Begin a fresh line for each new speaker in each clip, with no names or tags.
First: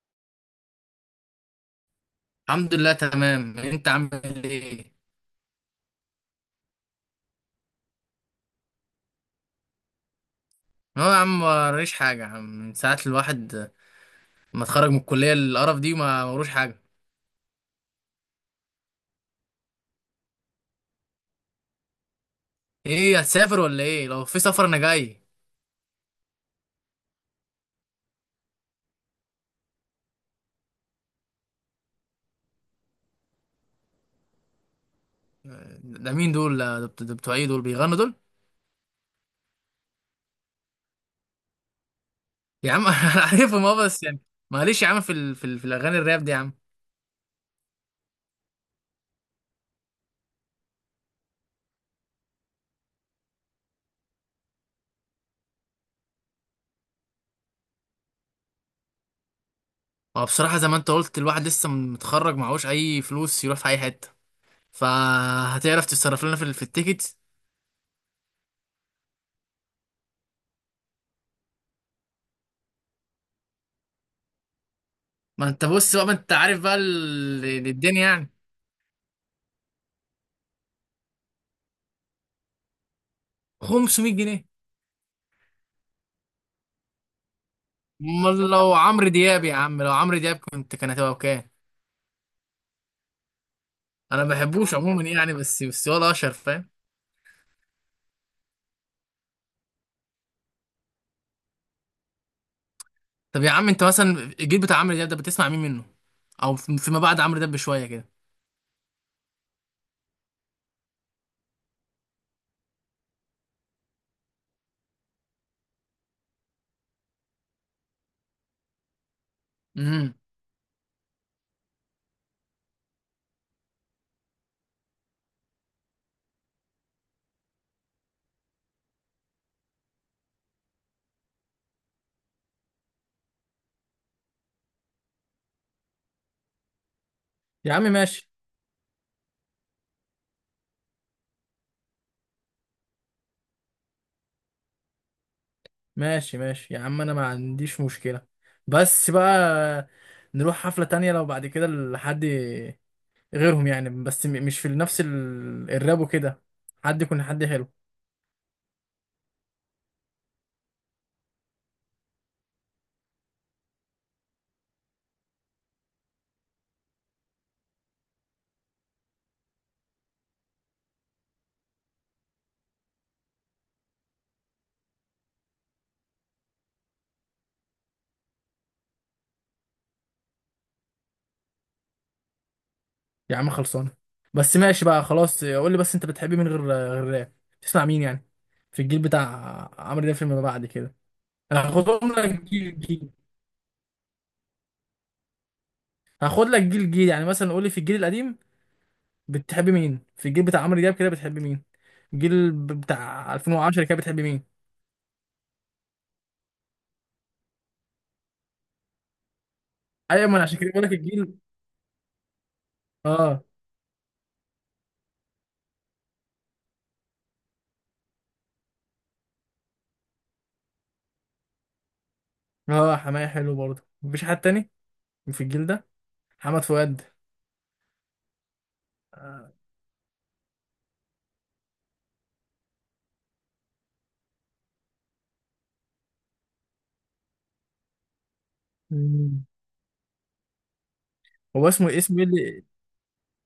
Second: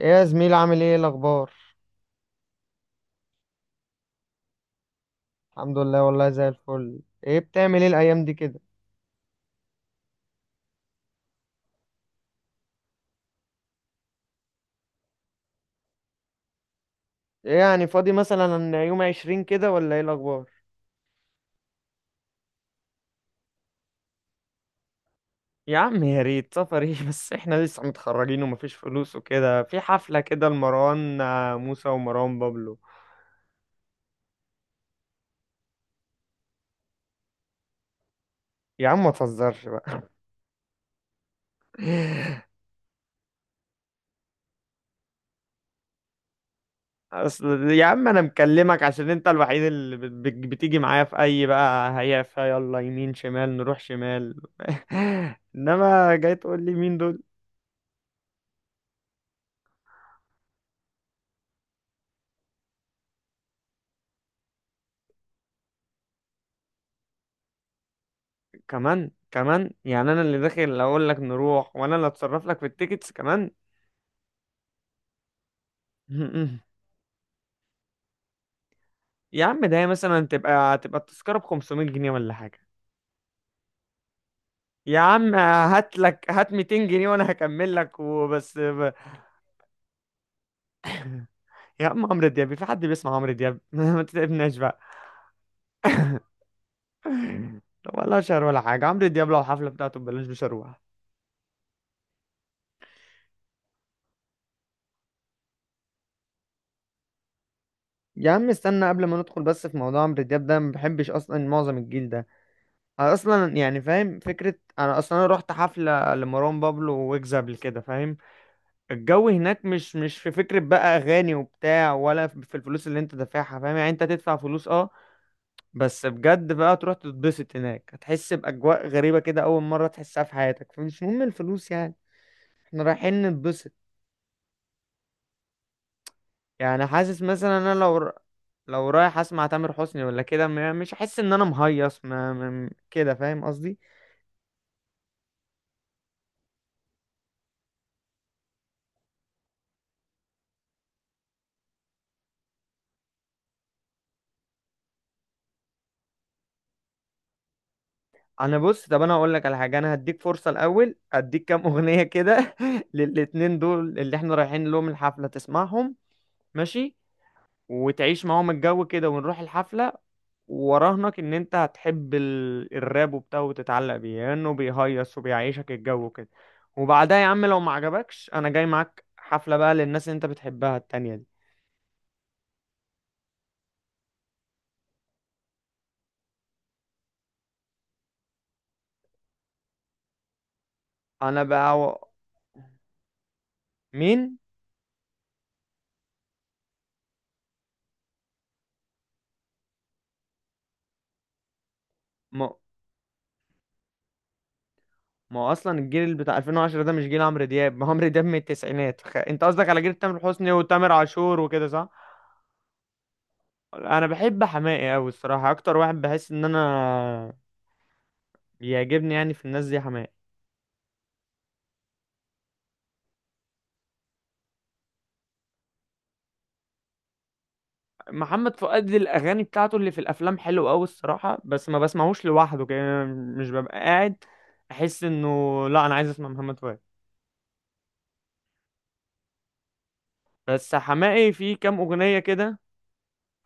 ايه يا زميل، عامل ايه الاخبار؟
الحمد لله تمام، انت عامل ايه؟
الحمد لله، والله زي الفل. ايه بتعمل ايه الايام دي كده؟
هو يا عم موريش حاجه يا عم. من ساعه الواحد ما اتخرج من الكليه القرف دي ما وروش حاجه.
ايه يعني فاضي مثلا يوم 20 كده ولا ايه الاخبار؟
ايه هتسافر ولا ايه؟ لو في سفر انا جاي.
يا عم يا ريت! سفر ايه؟ بس احنا لسه متخرجين ومفيش فلوس، وكده في حفلة كده لمروان، موسى ومروان بابلو.
ده مين دول؟ ده بتوع ايه دول بيغنوا دول؟
يا عم ما تهزرش بقى.
يا عم انا عارفهم اه بس يعني معلش يا عم في الاغاني الراب دي يا عم.
اصل يا عم انا مكلمك عشان انت الوحيد اللي بتيجي معايا في اي بقى، هيا فيا يلا يمين شمال نروح شمال. انما جاي تقول لي مين دول؟
هو بصراحه زي ما انت قلت الواحد لسه متخرج معهوش اي فلوس يروح في اي حته، فهتعرف تتصرف لنا في التيكت.
كمان كمان يعني انا اللي داخل اقول لك نروح، وانا اللي اتصرف لك في التيكتس كمان؟
ما انت بص بقى، ما انت عارف بقى الدنيا يعني.
يا عم، ده هي مثلا تبقى التذكرة ب 500 جنيه ولا حاجة؟
500 جنيه.
يا عم هات لك هات 200 جنيه وانا هكمل لك،
امال
وبس
لو
ب...
عمرو دياب، يا عم لو عمرو دياب كنت كان هتبقى بكام؟
يا عم عمرو دياب؟ في حد بيسمع عمرو دياب؟ ما
انا ما
تتعبناش
بحبوش
بقى.
عموما يعني، بس ولا اشهر، فاهم؟
طب ولا شهر ولا حاجة، عمرو دياب لو الحفلة بتاعته ببلاش مش هروح.
طب يا عم انت مثلا الجيل بتاع عمرو دياب ده بتسمع مين منه؟ او فيما بعد عمرو دياب بشويه كده.
يا عم استنى، قبل ما ندخل بس في موضوع عمرو دياب ده، ما بحبش اصلا معظم الجيل ده. انا اصلا يعني فاهم فكره، انا اصلا انا رحت حفله لمروان بابلو ويجز قبل كده، فاهم؟ الجو هناك مش
امم
مش في فكره بقى اغاني وبتاع، ولا في الفلوس اللي انت دافعها، فاهم؟ يعني انت تدفع فلوس، اه. بس بجد بقى، تروح تتبسط هناك هتحس باجواء غريبه كده اول مره تحسها في حياتك، فمش مهم الفلوس يعني. احنا رايحين نتبسط. يعني حاسس مثلا
يا
انا
عم
لو
ماشي.
لو رايح اسمع تامر حسني ولا كده مش هحس ان انا مهيص، كده فاهم قصدي؟
ماشي ماشي يا عم انا ما عنديش مشكله. بس بقى نروح حفله تانية لو بعد كده لحد غيرهم يعني، مش في نفس الراب وكده. حد يكون حد حلو.
انا بص، طب انا اقول لك على حاجه، انا هديك فرصه، الاول اديك كام اغنيه كده للاتنين دول اللي احنا رايحين لهم الحفله، تسمعهم. ماشي. وتعيش معاهم الجو كده ونروح الحفله. وراهنك ان انت هتحب الراب وبتاع، وتتعلق بيه لانه بيهيص وبيعيشك الجو كده. وبعدها يا عم لو ما عجبكش انا جاي معاك حفله بقى للناس اللي انت بتحبها التانية دي.
يا عم خلصانه. بس ماشي بقى خلاص، قول لي بس انت بتحب مين غير راب؟ تسمع مين يعني في الجيل بتاع عمرو دياب فيما بعد كده؟
انا بقى.
هاخدهم لك جيل جيل.
مين؟
هاخد لك جيل جيل يعني، مثلا قول لي في الجيل القديم بتحب مين؟ في الجيل بتاع عمرو دياب كده بتحب مين؟ بتاع 2010 كده بتحب مين؟
ما هو اصلا الجيل بتاع 2010 ده مش جيل عمرو دياب، ما هو عمرو دياب من التسعينات. انت قصدك على جيل تامر
ايوه ما انا
حسني
عشان كده بقول
وتامر
لك الجيل.
عاشور وكده صح؟
اه.
انا بحب حماقي قوي الصراحه، اكتر واحد بحس ان انا بيعجبني يعني في الناس دي حماقي.
اه حماية حلو برضه، مفيش حد تاني في الجيل ده؟ محمد فؤاد.
محمد فؤاد الاغاني
آه.
بتاعته اللي في الافلام حلوه قوي الصراحه، بس ما بسمعوش لوحده كده مش ببقى قاعد، احس انه لا انا عايز اسمع محمد فؤاد.
مم.
بس حماقي في
هو
كام
اسمه
اغنيه
ايه
كده.
اللي؟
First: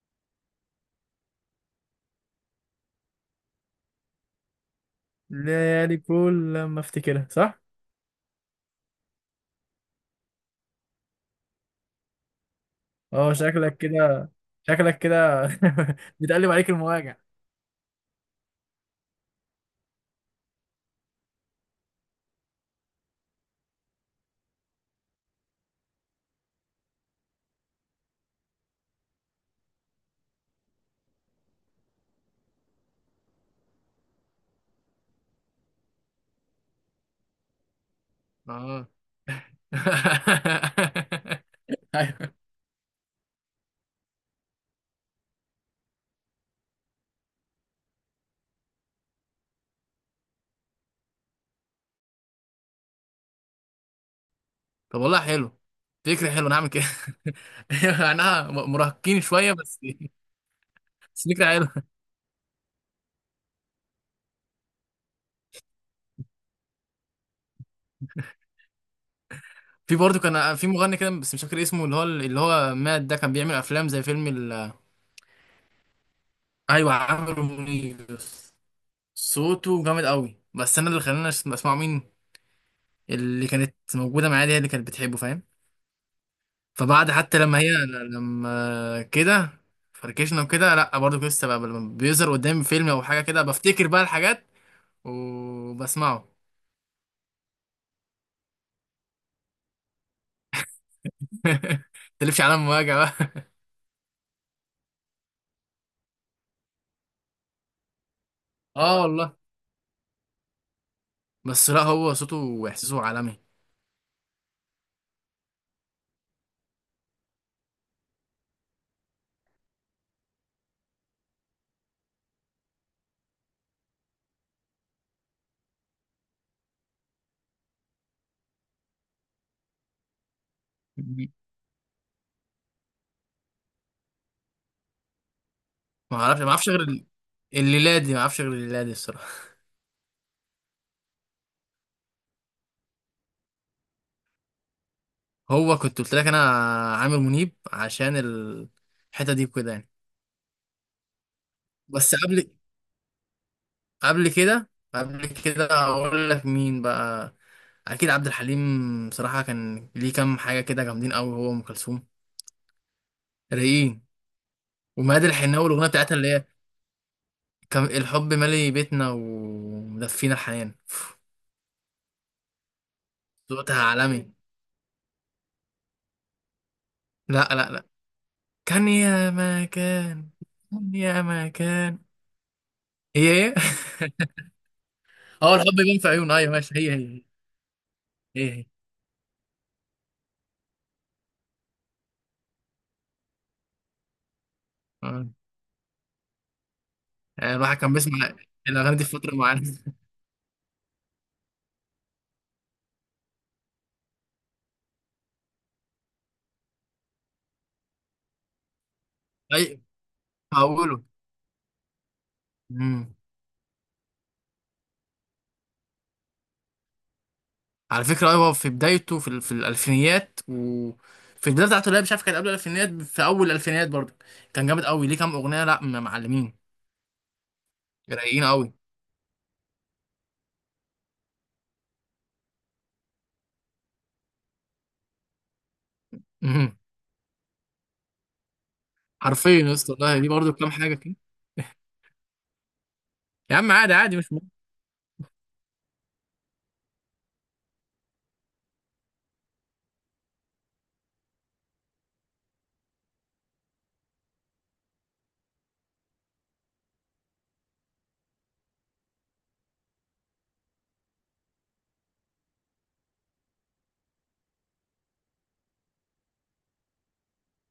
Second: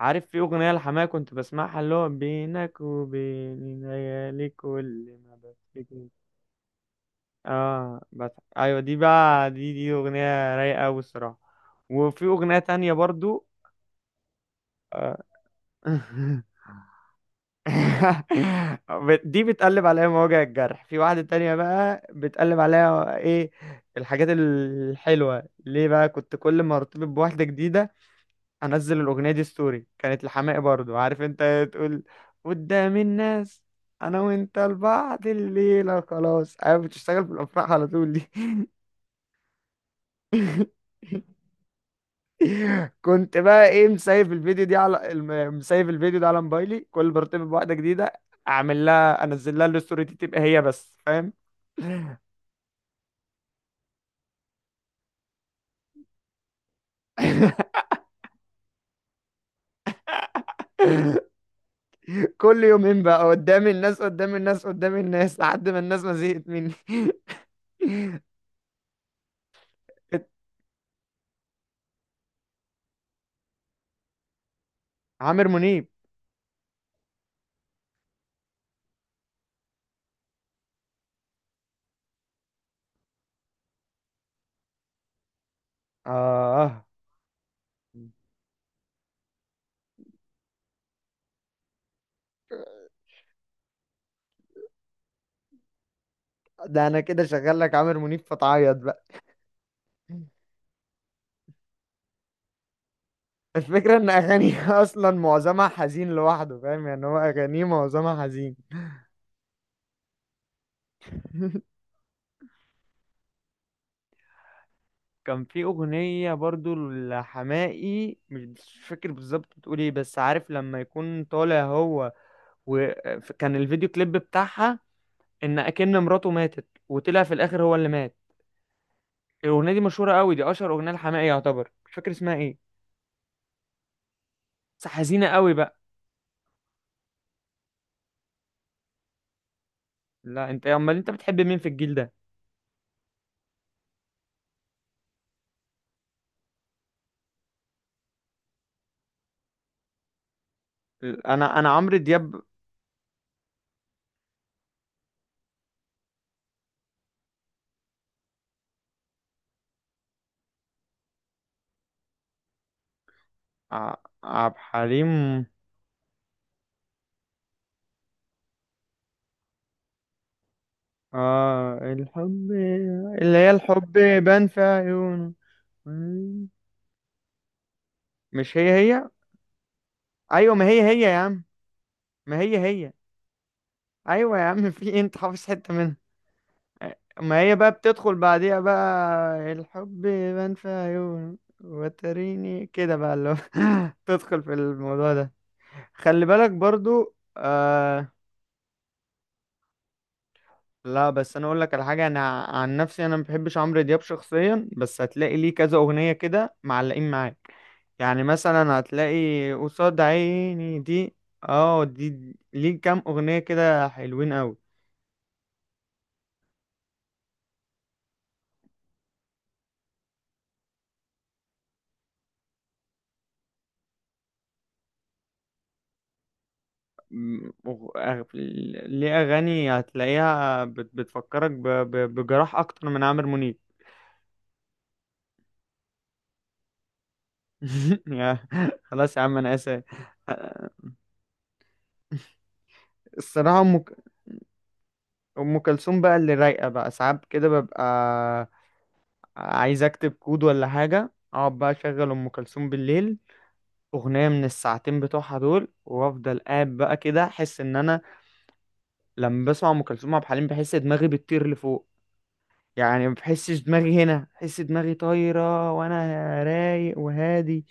عارف في اغنيه لحماقي كنت بسمعها، اللي هو بينك وبين ليالي كل ما
ليالي
بفتكر.
كل لما افتكرها صح.
اه بس. ايوه دي بقى، دي اغنيه رايقه قوي الصراحه. وفي اغنيه تانية
اه
برضو.
شكلك كده، شكلك كده، بتقلب عليك المواجع.
دي بتقلب عليها مواجع الجرح، في واحده تانية بقى بتقلب عليها ايه؟ الحاجات الحلوه ليه بقى. كنت كل ما ارتبط بواحده جديده انزل الاغنيه دي ستوري، كانت لحماقي برضو، عارف انت تقول قدام الناس: انا وانت لبعض الليله خلاص. ايوه بتشتغل في الافراح على طول دي.
اه. ايوه.
كنت بقى ايه، مسايف الفيديو دي على مسايف الفيديو ده على موبايلي، كل ما ارتبط بواحده جديده اعمل لها، انزل لها الستوري دي تبقى هي بس، فاهم؟
طب والله حلو، فكرة حلوة، انا هعمل كده. انا مراهقين شوية بس، بس فكرة حلوة.
كل يومين بقى، قدام الناس قدام الناس قدام الناس، لحد ما الناس ما زهقت مني.
في برضه كان في مغني كده بس مش فاكر اسمه، اللي هو مات ده، كان بيعمل افلام زي فيلم
عامر منيب.
ايوه عامر منيب. صوته جامد قوي، بس انا اللي خلاني اسمعه مين؟ اللي كانت موجودة معايا دي، هي اللي كانت بتحبه فاهم.
اه،
فبعد حتى لما هي، لما كده فركشنا وكده، لا برضه كنت لسه بقى لما بيظهر قدامي فيلم او حاجه كده بفتكر بقى الحاجات وبسمعه.
ده انا كده شغال لك عامر منيب فتعيط بقى.
تلفش على مواجع بقى.
الفكره ان اغانيه اصلا معظمها حزين لوحده، فاهم؟ يعني هو اغانيه معظمها حزين.
اه والله. بس لا هو صوته واحساسه عالمي.
كان في أغنية برضو لحماقي مش فاكر بالظبط بتقول ايه، بس عارف لما يكون طالع هو وكان الفيديو كليب بتاعها إن أكن مراته ماتت، وطلع في الآخر هو اللي مات. الأغنية دي مشهورة قوي، دي أشهر أغنية لحماقي يعتبر، مش فاكر اسمها ايه، بس حزينة قوي بقى.
ما اعرفش، ما اعرفش غير ال- الليله دي، ما اعرفش غير الليله دي الصراحه.
لا أنت، أمال أنت بتحب مين في الجيل ده؟
هو كنت قلت لك انا عامر منيب عشان الحته دي وكده يعني.
أنا عمرو
بس
دياب.
قبل، قبل كده هقول لك مين بقى. اكيد عبد الحليم، بصراحه كان ليه كام حاجه كده جامدين قوي، هو وام كلثوم.
ع-
رايقين.
عبد
وماد
الحليم.
الحناوي الاغنيه بتاعتها اللي هي كان الحب مالي بيتنا ومدفينا الحنان.
آه، الحب، اللي هي
صوتها
الحب
عالمي.
بان في عيونه.
لا لا لا،
مش هي
كان
هي.
يا ما كان.
ايوه، ما هي
كان
هي يا
يا
عم.
ما كان.
ما هي هي.
هي ايه؟
ايوه يا عم، في إيه؟ انت حافظ
اه
حته
الحب
منها.
يبان في عيون، ايوه ماشي هي هي.
ما هي بقى بتدخل
هي
بعديها
هي.
بقى الحب بان في عيون وتريني كده بقى، اللي هو تدخل في الموضوع
آه.
ده. خلي بالك برضو
يعني الواحد كان
آه.
بيسمع الاغاني دي في فتره معينه.
لا بس انا اقول لك على حاجه، انا عن نفسي انا ما بحبش عمرو دياب شخصيا، بس هتلاقي ليه كذا اغنيه كده معلقين معاك. يعني مثلا هتلاقي
اي.
قصاد عيني
هقوله
دي. اه، دي ليه كام اغنيه كده حلوين قوي.
على فكرة، أيوة في بدايته في الألفينيات وفي البداية بتاعته، لا مش عارف كان قبل الألفينيات، في أول الألفينيات برضه كان جامد أوي، ليه كام أغنية لا م- معلمين. رايقين أوي.
ليه أغاني هتلاقيها بتفكرك بجراح أكتر من عامر منيب.
مهم.
يا- خلاص يا عم
حرفيا
أنا
يا
آسف.
اسطى والله ليه برضه كام حاجة كده. يا
الصراحة
عم عادي، عادي مش مهم.
أم كلثوم بقى اللي رايقة، بقى ساعات كده ببقى عايز أكتب كود ولا حاجة، أقعد بقى أشغل أم كلثوم بالليل أغنية من الساعتين بتوعها دول، وأفضل قاعد بقى كده أحس إن أنا لما بسمع أم كلثوم عبد الحليم بحس دماغي بتطير لفوق. يعني ما بحسش دماغي هنا، بحس دماغي طايرة وانا رايق وهادي.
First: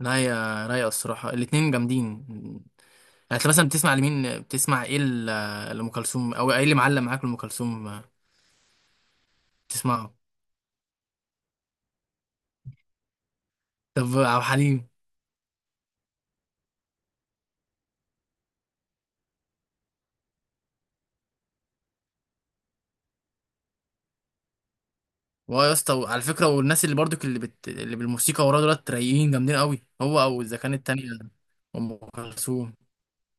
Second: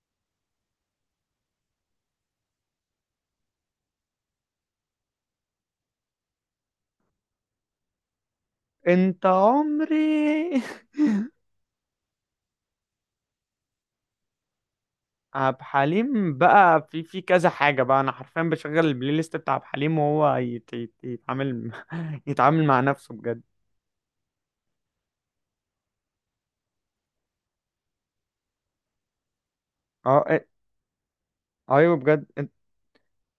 لا يا رايقة الصراحة، الاتنين جامدين. يعني أنت مثلا بتسمع لمين؟ بتسمع إيه لأم كلثوم؟ أو إيه اللي معلم معاك لأم كلثوم
انت
بتسمعه؟
عمري.
طب عبد الحليم؟
عبد حليم بقى في كذا حاجة، بقى انا حرفيا بشغل البلاي ليست بتاع عبد حليم وهو يتعامل يتعامل مع نفسه بجد.
واه يا اسطى على فكره، والناس اللي برضك اللي بالموسيقى وراه دولت رايقين جامدين قوي، هو
اه
او
إيه،
اذا كانت التانيه
ايوه
ام
بجد انت.
كلثوم.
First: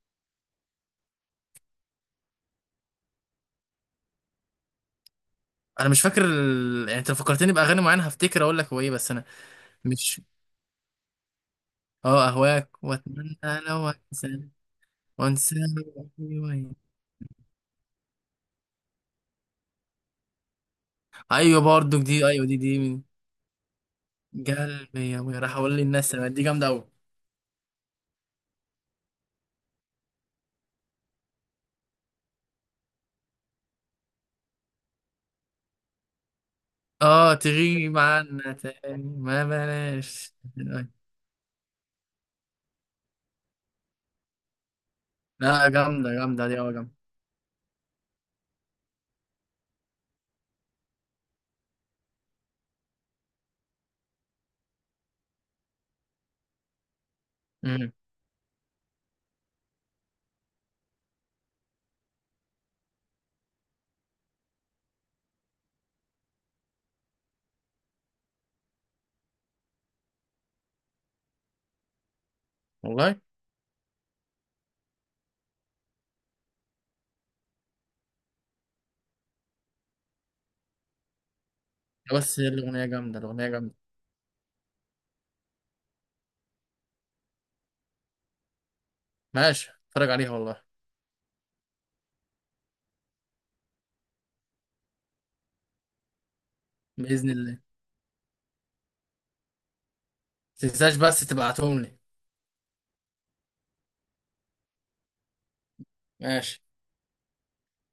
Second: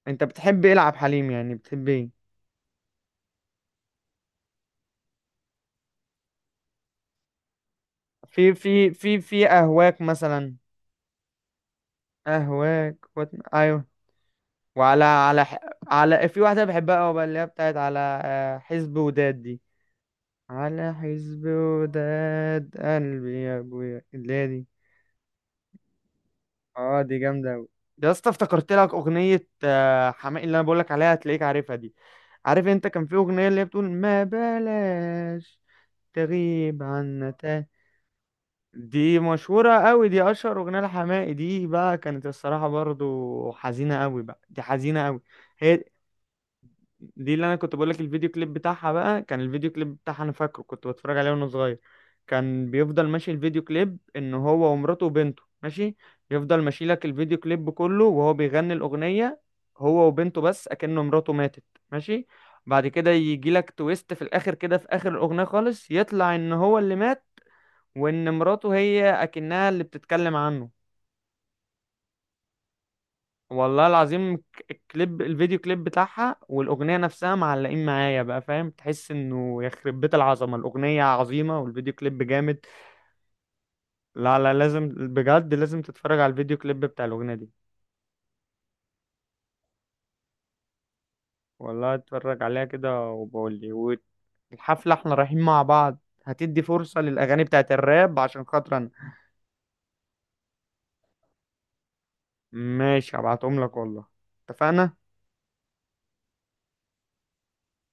أنت بتحب ايه لعب حليم، يعني بتحب ايه؟
انا مش فاكر يعني انت لو فكرتني باغاني معينه هفتكر
في
اقول لك هو
في
ايه، بس
في
انا
في اهواك
مش.
مثلا.
اه اهواك
اهواك
واتمنى،
ايوه.
لو انسى
وعلى على
وانسى.
ح- على، في واحدة
وأهوي.
بحبها قوي بقى اللي هي بتاعت على حزب وداد دي. على حزب
ايوه برضك دي، ايوه دي
وداد
دي من
قلبي يا ابويا، اللي هي دي.
قلبي يا وي، راح اقول للناس أنا، دي جامده قوي.
اه دي جامده قوي. يا اسطى افتكرت لك اغنيه حماقي اللي انا بقول لك عليها، هتلاقيك عارفها دي. عارف انت كان في اغنيه اللي هي بتقول: ما بلاش تغيب عنا
اه
تاني.
تغيب عنا
دي
تاني ما
مشهوره قوي، دي
بلاش.
اشهر اغنيه لحماقي، دي بقى كانت الصراحه برضو حزينه قوي بقى، دي حزينه قوي.
لا
هي
جامده جامده دي، اه جامده.
دي اللي انا كنت بقول لك، الفيديو كليب بتاعها بقى، كان الفيديو كليب بتاعها انا فاكره، كنت بتفرج عليه وانا صغير. كان بيفضل ماشي الفيديو كليب ان هو ومراته وبنته ماشي، يفضل ماشي لك الفيديو كليب
أمم.
كله وهو بيغني الاغنية، هو وبنته بس اكنه مراته ماتت. ماشي. بعد كده يجي لك تويست في الاخر كده، في اخر الاغنية خالص يطلع ان هو اللي مات، وان مراته هي اكنها اللي بتتكلم عنه.
والله.
والله العظيم كليب الفيديو كليب بتاعها والاغنيه نفسها معلقين معايا بقى، فاهم؟ تحس انه يخرب بيت العظمه، الاغنيه عظيمه والفيديو كليب
بس هي
جامد.
الأغنية جامدة، الأغنية جامدة.
لا لا لازم بجد، لازم تتفرج على الفيديو كليب بتاع الاغنيه دي.
ماشي اتفرج عليها والله.
والله اتفرج عليها كده وبقول لي. والحفله احنا رايحين مع بعض، هتدي فرصه
بإذن
للاغاني
الله.
بتاعت الراب عشان خاطر انا.
متنساش بس تبعتهم لي.
ماشي هبعتهم لك والله. اتفقنا.
ماشي.